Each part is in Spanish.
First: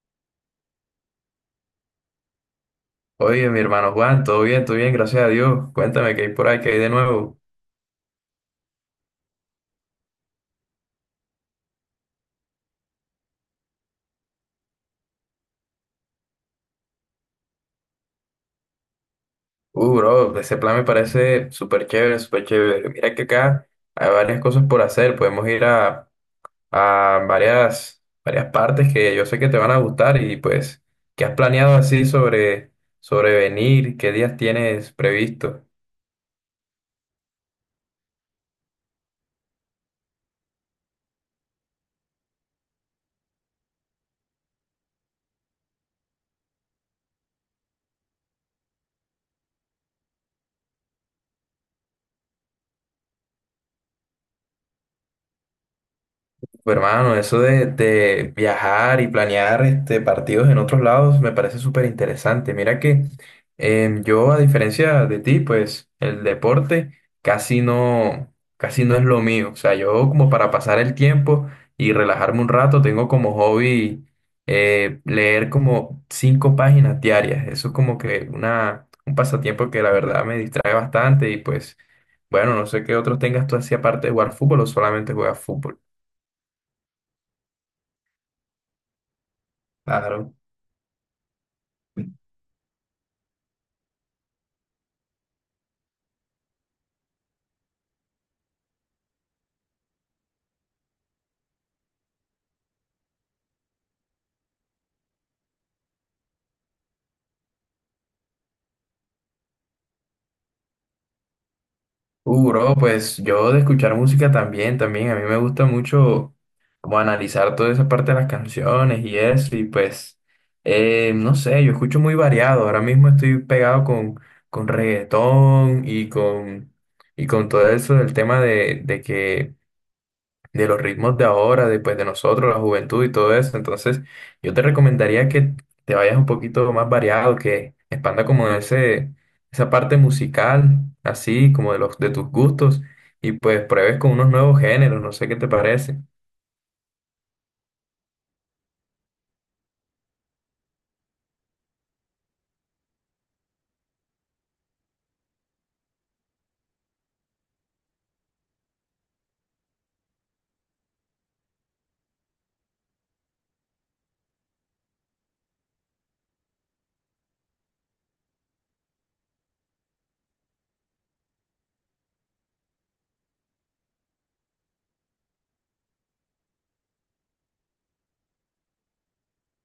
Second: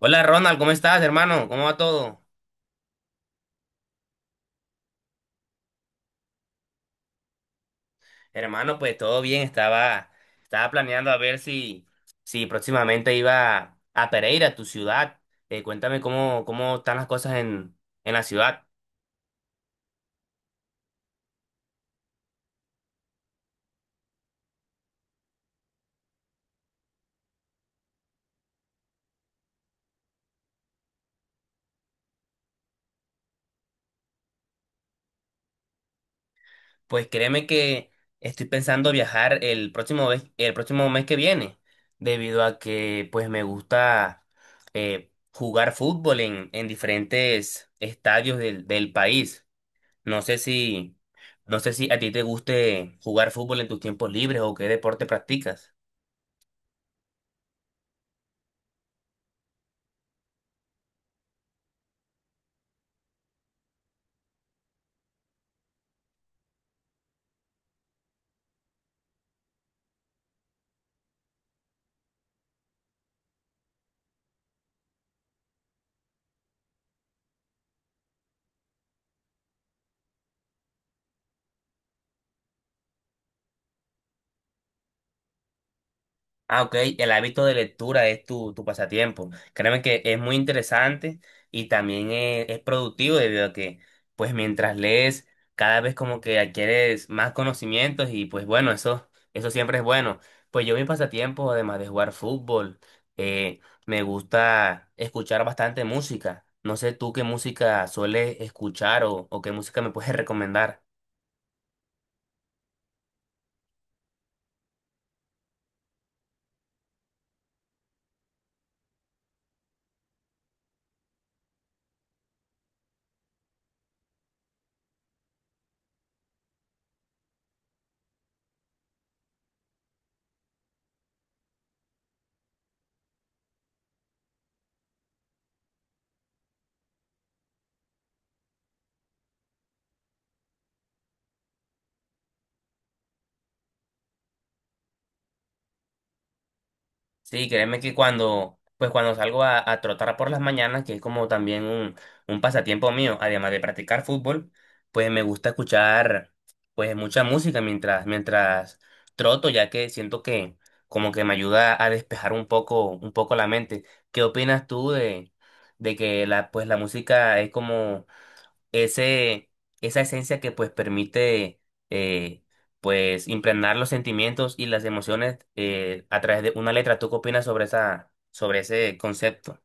Hola Ronald, ¿cómo estás, hermano? ¿Cómo va todo? Oye, mi hermano Juan, todo bien, gracias a Dios. Cuéntame qué hay por ahí, qué hay de nuevo. Hermano, pues todo bien, estaba planeando a ver si próximamente iba a Pereira, tu ciudad. Cuéntame cómo están las cosas en la ciudad. Bro, ese plan me parece súper chévere, súper chévere. Mira que acá hay varias cosas por hacer. Podemos ir a varias, varias partes que yo sé que te van a gustar y pues, ¿qué has planeado así sobre venir? ¿Qué días tienes previsto? Pues créeme que estoy pensando viajar el próximo mes que viene, debido a que pues me gusta jugar fútbol en diferentes estadios del país. No sé no sé si a ti te guste jugar fútbol en tus tiempos libres o qué deporte practicas. Pues, hermano, eso de viajar y planear este, partidos en otros lados me parece súper interesante. Mira que yo, a diferencia de ti, pues el deporte casi no, casi no es lo mío. O sea, yo como para pasar el tiempo y relajarme un rato, tengo como hobby leer como 5 páginas diarias. Eso es como que una, un pasatiempo que la verdad me distrae bastante y pues, bueno, no sé qué otros tengas tú así aparte de jugar fútbol o solamente juegas fútbol. Ah, ok, el hábito de lectura es tu pasatiempo. Créeme que es muy Claro. interesante y también es productivo debido a que, pues mientras lees, cada vez como que adquieres más conocimientos y pues bueno, eso siempre es bueno. Pues yo mi pasatiempo, además de jugar fútbol, eh, me gusta escuchar bastante música. No sé tú qué música sueles escuchar o qué música me puedes recomendar. Bro, pues yo de escuchar música también, también. A mí me gusta mucho como analizar toda esa parte de las canciones y eso. Y pues, no sé, yo escucho muy variado. Ahora mismo estoy pegado con reggaetón y con todo eso del tema de que de los ritmos de ahora, después de nosotros, la juventud y todo eso. Entonces, yo te recomendaría que te vayas un poquito más variado, que expanda como esa parte musical, así como de los de tus gustos, y pues pruebes con unos nuevos géneros, no sé qué te parece. Sí, créeme que pues cuando salgo a trotar por las mañanas, que es como también un pasatiempo mío, además de practicar fútbol, pues me gusta escuchar pues mucha música mientras troto, ya que siento que como que me ayuda a despejar un poco la mente. ¿Qué opinas tú de que pues la música es como ese, esa esencia que pues permite eh, pues impregnar los sentimientos y las emociones, a través de una letra? ¿Tú qué opinas sobre sobre ese concepto?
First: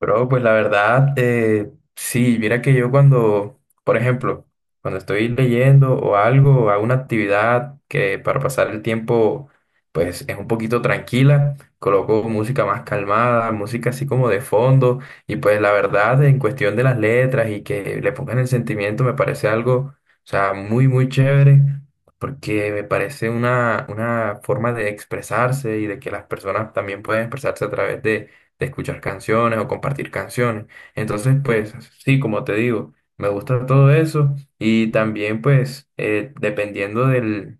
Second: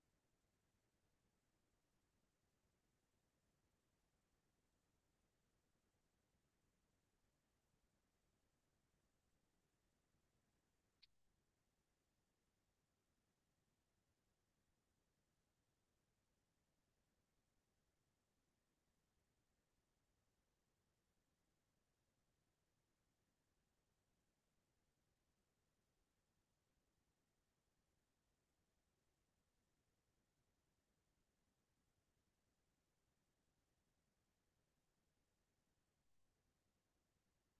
Bro, pues la verdad, sí, mira que yo cuando, por ejemplo, cuando estoy leyendo o algo, o hago una actividad que para pasar el tiempo, pues es un poquito tranquila, coloco música más calmada, música así como de fondo, y pues la verdad, en cuestión de las letras y que le pongan el sentimiento, me parece algo, o sea, muy, muy chévere, porque me parece una forma de expresarse y de que las personas también pueden expresarse a través de escuchar canciones o compartir canciones. Entonces, pues sí, como te digo, me gusta todo eso y también pues dependiendo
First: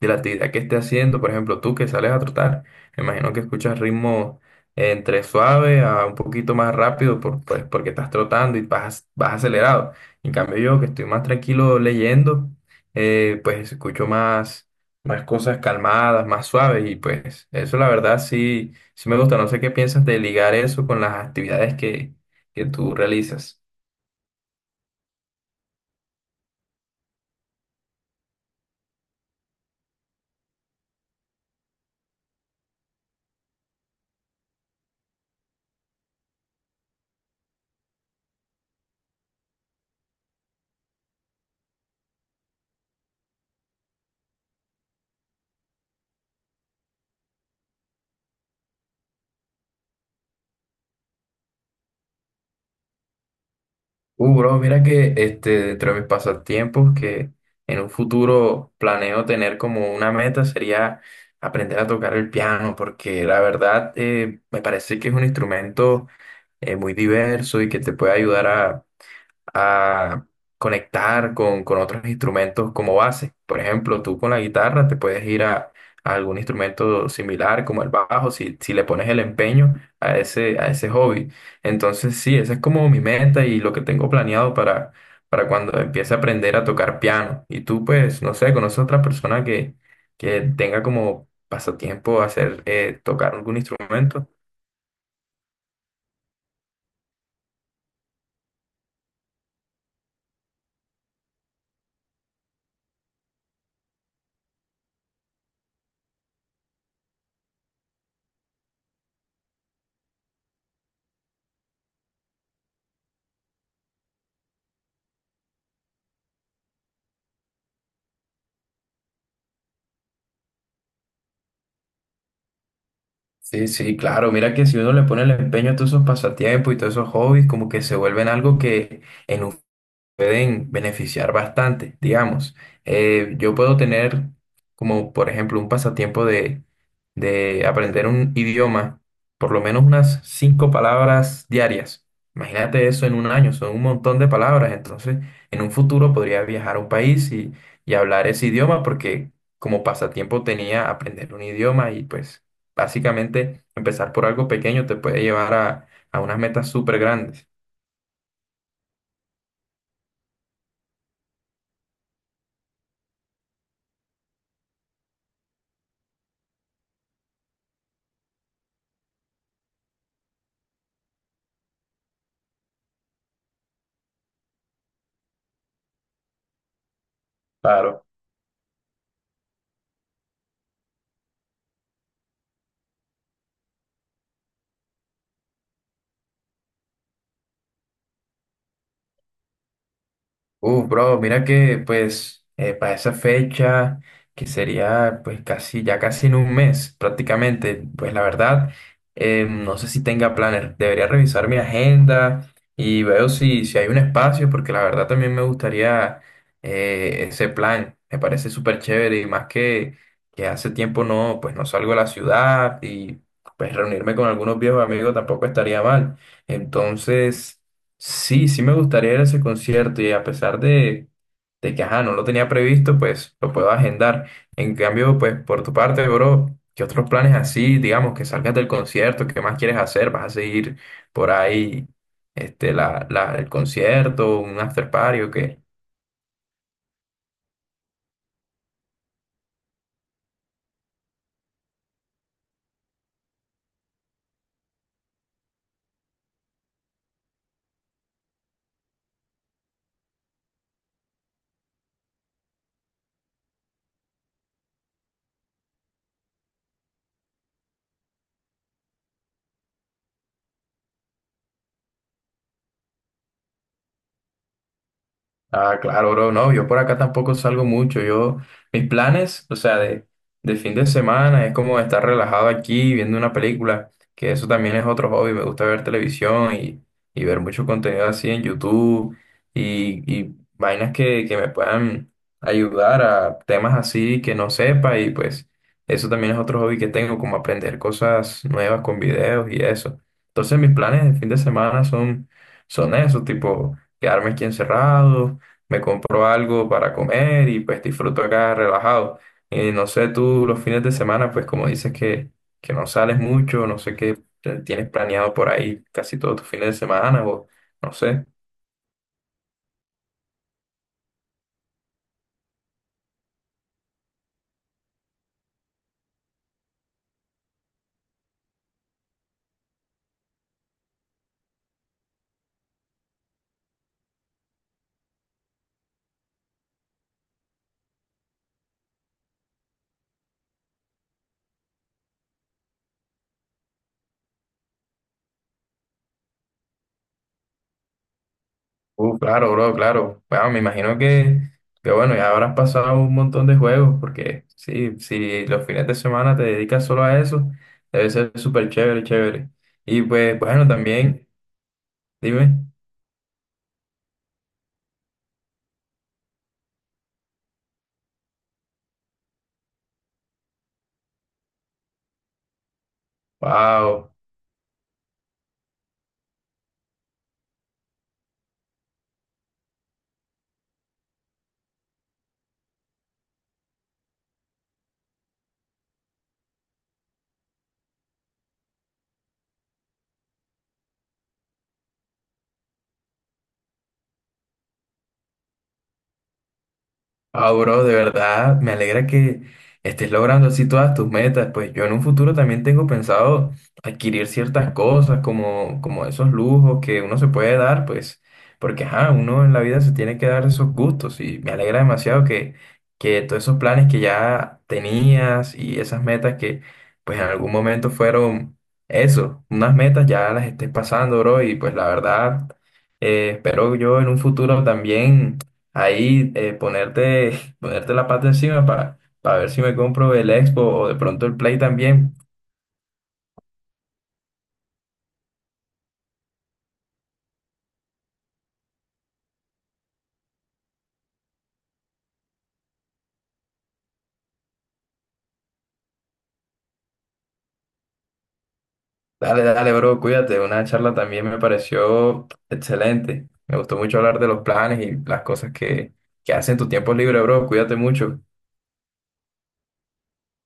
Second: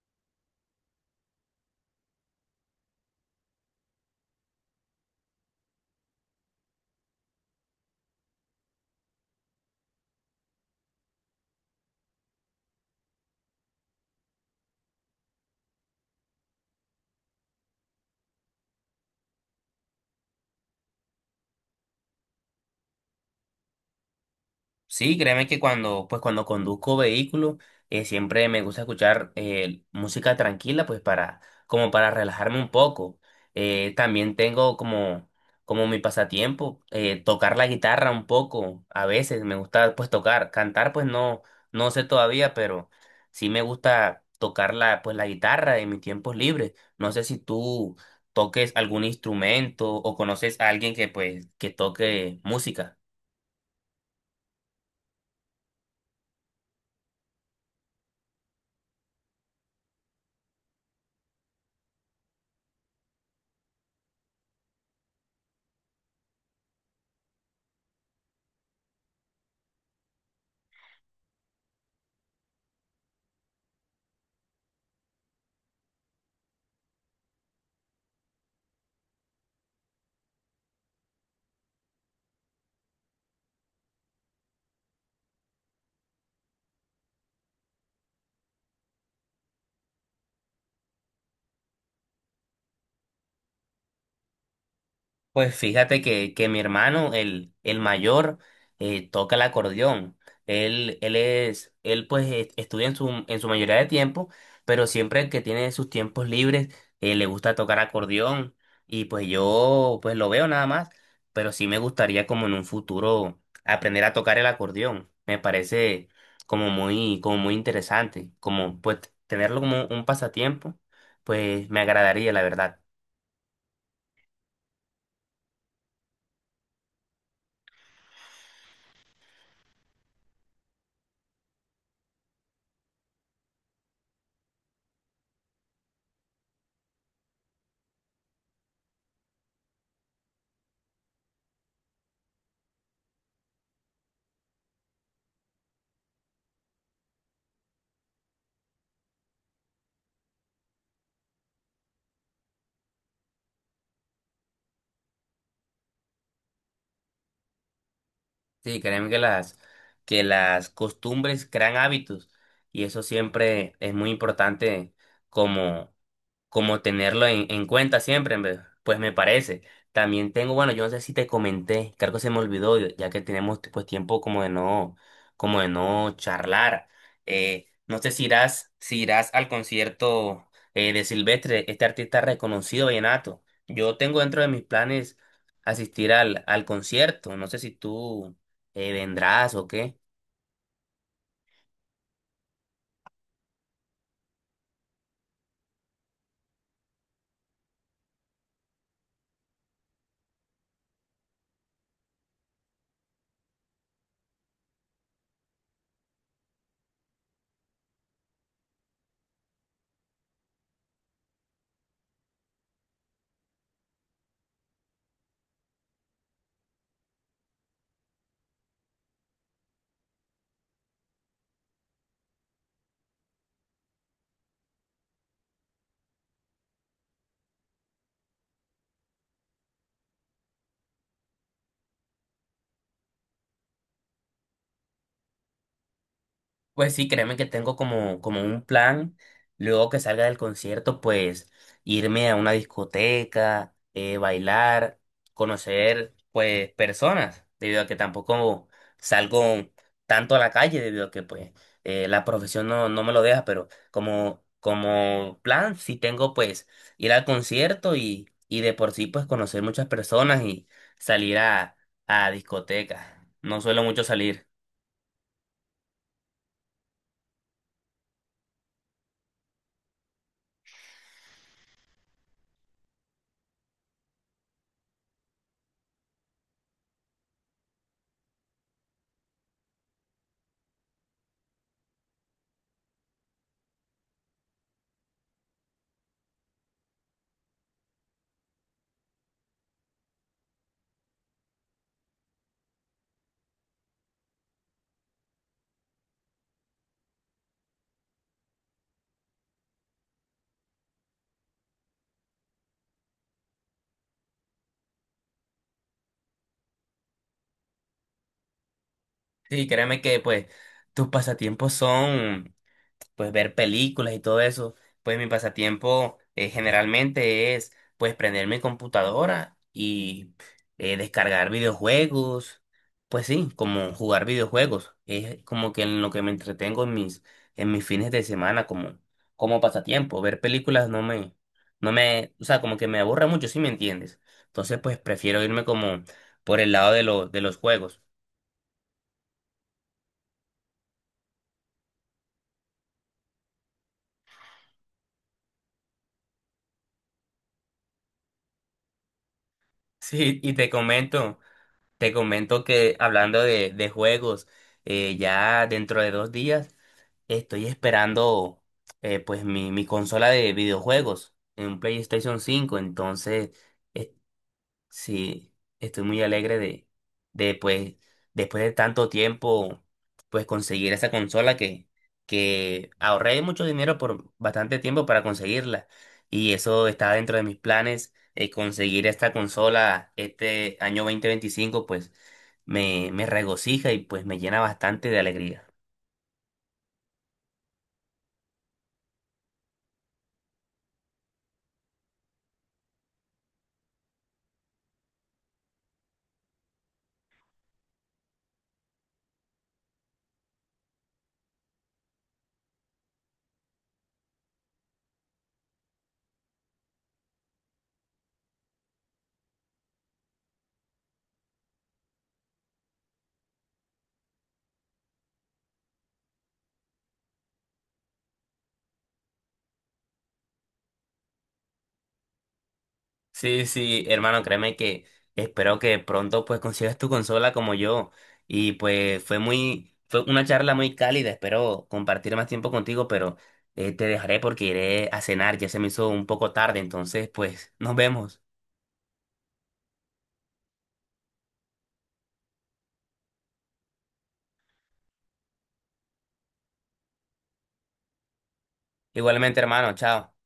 de la actividad que esté haciendo. Por ejemplo, tú que sales a trotar, me imagino que escuchas ritmos entre suave a un poquito más rápido pues, porque estás trotando y vas, vas acelerado. En cambio, yo que estoy más tranquilo leyendo, pues escucho más, más cosas calmadas, más suaves y pues eso la verdad sí, sí me gusta. No sé qué piensas de ligar eso con las actividades que tú realizas. Sí, créeme que pues cuando conduzco vehículo, siempre me gusta escuchar música tranquila, como para relajarme un poco. También tengo como mi pasatiempo, tocar la guitarra un poco. A veces me gusta pues tocar, cantar pues no, no sé todavía, pero sí me gusta tocar pues la guitarra en mis tiempos libres. No sé si tú toques algún instrumento o conoces a alguien que pues que toque música. Bro, mira que este, dentro de mis pasatiempos, que en un futuro planeo tener como una meta sería aprender a tocar el piano, porque la verdad me parece que es un instrumento muy diverso y que te puede ayudar a conectar con otros instrumentos como base. Por ejemplo, tú con la guitarra te puedes ir a algún instrumento similar como el bajo si, si le pones el empeño a ese hobby. Entonces, sí, esa es como mi meta y lo que tengo planeado para cuando empiece a aprender a tocar piano. Y tú, pues, no sé, conoces a otra persona que tenga como pasatiempo hacer, tocar algún instrumento. Pues fíjate que mi hermano, el mayor, toca el acordeón. Él pues estudia en en su mayoría de tiempo, pero siempre que tiene sus tiempos libres, le gusta tocar acordeón. Y pues yo pues lo veo nada más, pero sí me gustaría como en un futuro aprender a tocar el acordeón. Me parece como muy interesante, como pues tenerlo como un pasatiempo, pues me agradaría, la verdad. Sí, sí, claro. Mira que si uno le pone el empeño a todos esos pasatiempos y todos esos hobbies, como que se vuelven algo que en un pueden beneficiar bastante, digamos. Yo puedo tener como, por ejemplo, un pasatiempo de aprender un idioma, por lo menos unas 5 palabras diarias. Imagínate eso en un año, son un montón de palabras. Entonces, en un futuro podría viajar a un país y hablar ese idioma porque como pasatiempo tenía aprender un idioma y pues básicamente empezar por algo pequeño te puede llevar a unas metas súper grandes. Sí, créeme que que las costumbres crean hábitos y eso siempre es muy importante como, como tenerlo en cuenta siempre, en pues me parece. También tengo, bueno, yo no sé si te comenté, creo que se me olvidó, ya que tenemos pues tiempo como de como de no charlar. Eh, no Claro. sé si irás, si irás al concierto de Silvestre, este artista reconocido vallenato. Yo tengo dentro de mis planes asistir al concierto. No sé si tú vendrás o qué. Bro, mira que pues para esa fecha, que sería pues casi, ya casi en 1 mes prácticamente, pues la verdad, no sé si tenga planes, debería revisar mi agenda y veo si, si hay un espacio, porque la verdad también me gustaría ese plan, me parece súper chévere y más que hace tiempo no, pues no salgo a la ciudad y pues reunirme con algunos viejos amigos tampoco estaría mal. Entonces... Sí, sí me gustaría ir a ese concierto y a pesar de que, ajá, no lo tenía previsto, pues lo puedo agendar. En cambio, pues por tu parte, bro, ¿qué otros planes así, digamos, que salgas del concierto, qué más quieres hacer? ¿Vas a seguir por ahí, este, el concierto, un after party o qué? Pues sí, créeme que tengo como un plan, luego que salga del concierto, pues irme a una discoteca, bailar, conocer pues personas, debido a que tampoco salgo tanto a la calle, debido a que pues la profesión no, no me lo deja, pero como plan sí tengo pues ir al concierto y de por sí pues conocer muchas personas y salir a discotecas. No suelo mucho salir. Ah, claro, bro. No, yo por acá tampoco salgo mucho. Yo, mis planes, o sea, de fin de semana es como estar relajado aquí viendo una película, que eso también es otro hobby. Me gusta ver televisión y ver mucho contenido así en YouTube y vainas que me puedan ayudar a temas así que no sepa y pues eso también es otro hobby que tengo, como aprender cosas nuevas con videos y eso. Entonces mis planes de fin de semana son, son eso, tipo quedarme aquí encerrado me compro algo para comer y pues disfruto acá relajado. Y no sé, tú los fines de semana, pues como dices que no sales mucho, no sé qué tienes planeado por ahí casi todos tus fines de semana o no sé. Sí, créeme que pues tus pasatiempos son pues ver películas y todo eso. Pues mi pasatiempo, generalmente es pues prender mi computadora y descargar videojuegos. Pues sí, como jugar videojuegos. Es como que en lo que me entretengo en en mis fines de semana como pasatiempo. Ver películas no me, no me, o sea, como que me aburre mucho, si me entiendes. Entonces pues prefiero irme como por el lado de los juegos. Claro, bro, claro. Bueno, me imagino que bueno, ya habrás pasado un montón de juegos porque sí, si los fines de semana te dedicas solo a eso, debe ser súper chévere, chévere. Y pues Sí, y bueno, te también, comento. Te dime, comento que hablando de juegos, ya dentro de 2 días estoy esperando, pues mi consola de videojuegos en un PlayStation 5, entonces. wow. Sí, estoy muy alegre de pues, después de tanto tiempo, pues conseguir esa consola que ahorré mucho dinero por bastante tiempo para conseguirla. Y eso está dentro de mis planes, conseguir esta consola este año 2025, pues me regocija y pues me llena bastante de alegría. Ah, bro, de verdad, me alegra que estés logrando así todas tus metas. Pues yo en un futuro también tengo pensado adquirir ciertas cosas como, como esos lujos que uno se puede dar, pues, porque ajá, uno en la vida se tiene que dar esos gustos y me alegra demasiado que todos esos planes que ya tenías y esas metas que pues en algún momento fueron eso, unas metas ya las estés pasando, bro, y pues la verdad, espero yo en un futuro también ahí ponerte, ponerte la pata encima para ver si me compro el Expo o de pronto el Play también. Sí, sí, hermano, créeme que espero que pronto pues consigas tu consola como yo. Y pues fue una charla muy cálida, espero compartir más tiempo contigo, pero te dejaré porque iré a cenar, ya se me hizo un poco tarde, entonces pues nos vemos. Dale, dale, bro, cuídate. Una charla también me pareció excelente. Me gustó mucho hablar de los planes y las cosas que hacen en tu tiempo libre, bro. Cuídate mucho. Igualmente, hermano, chao.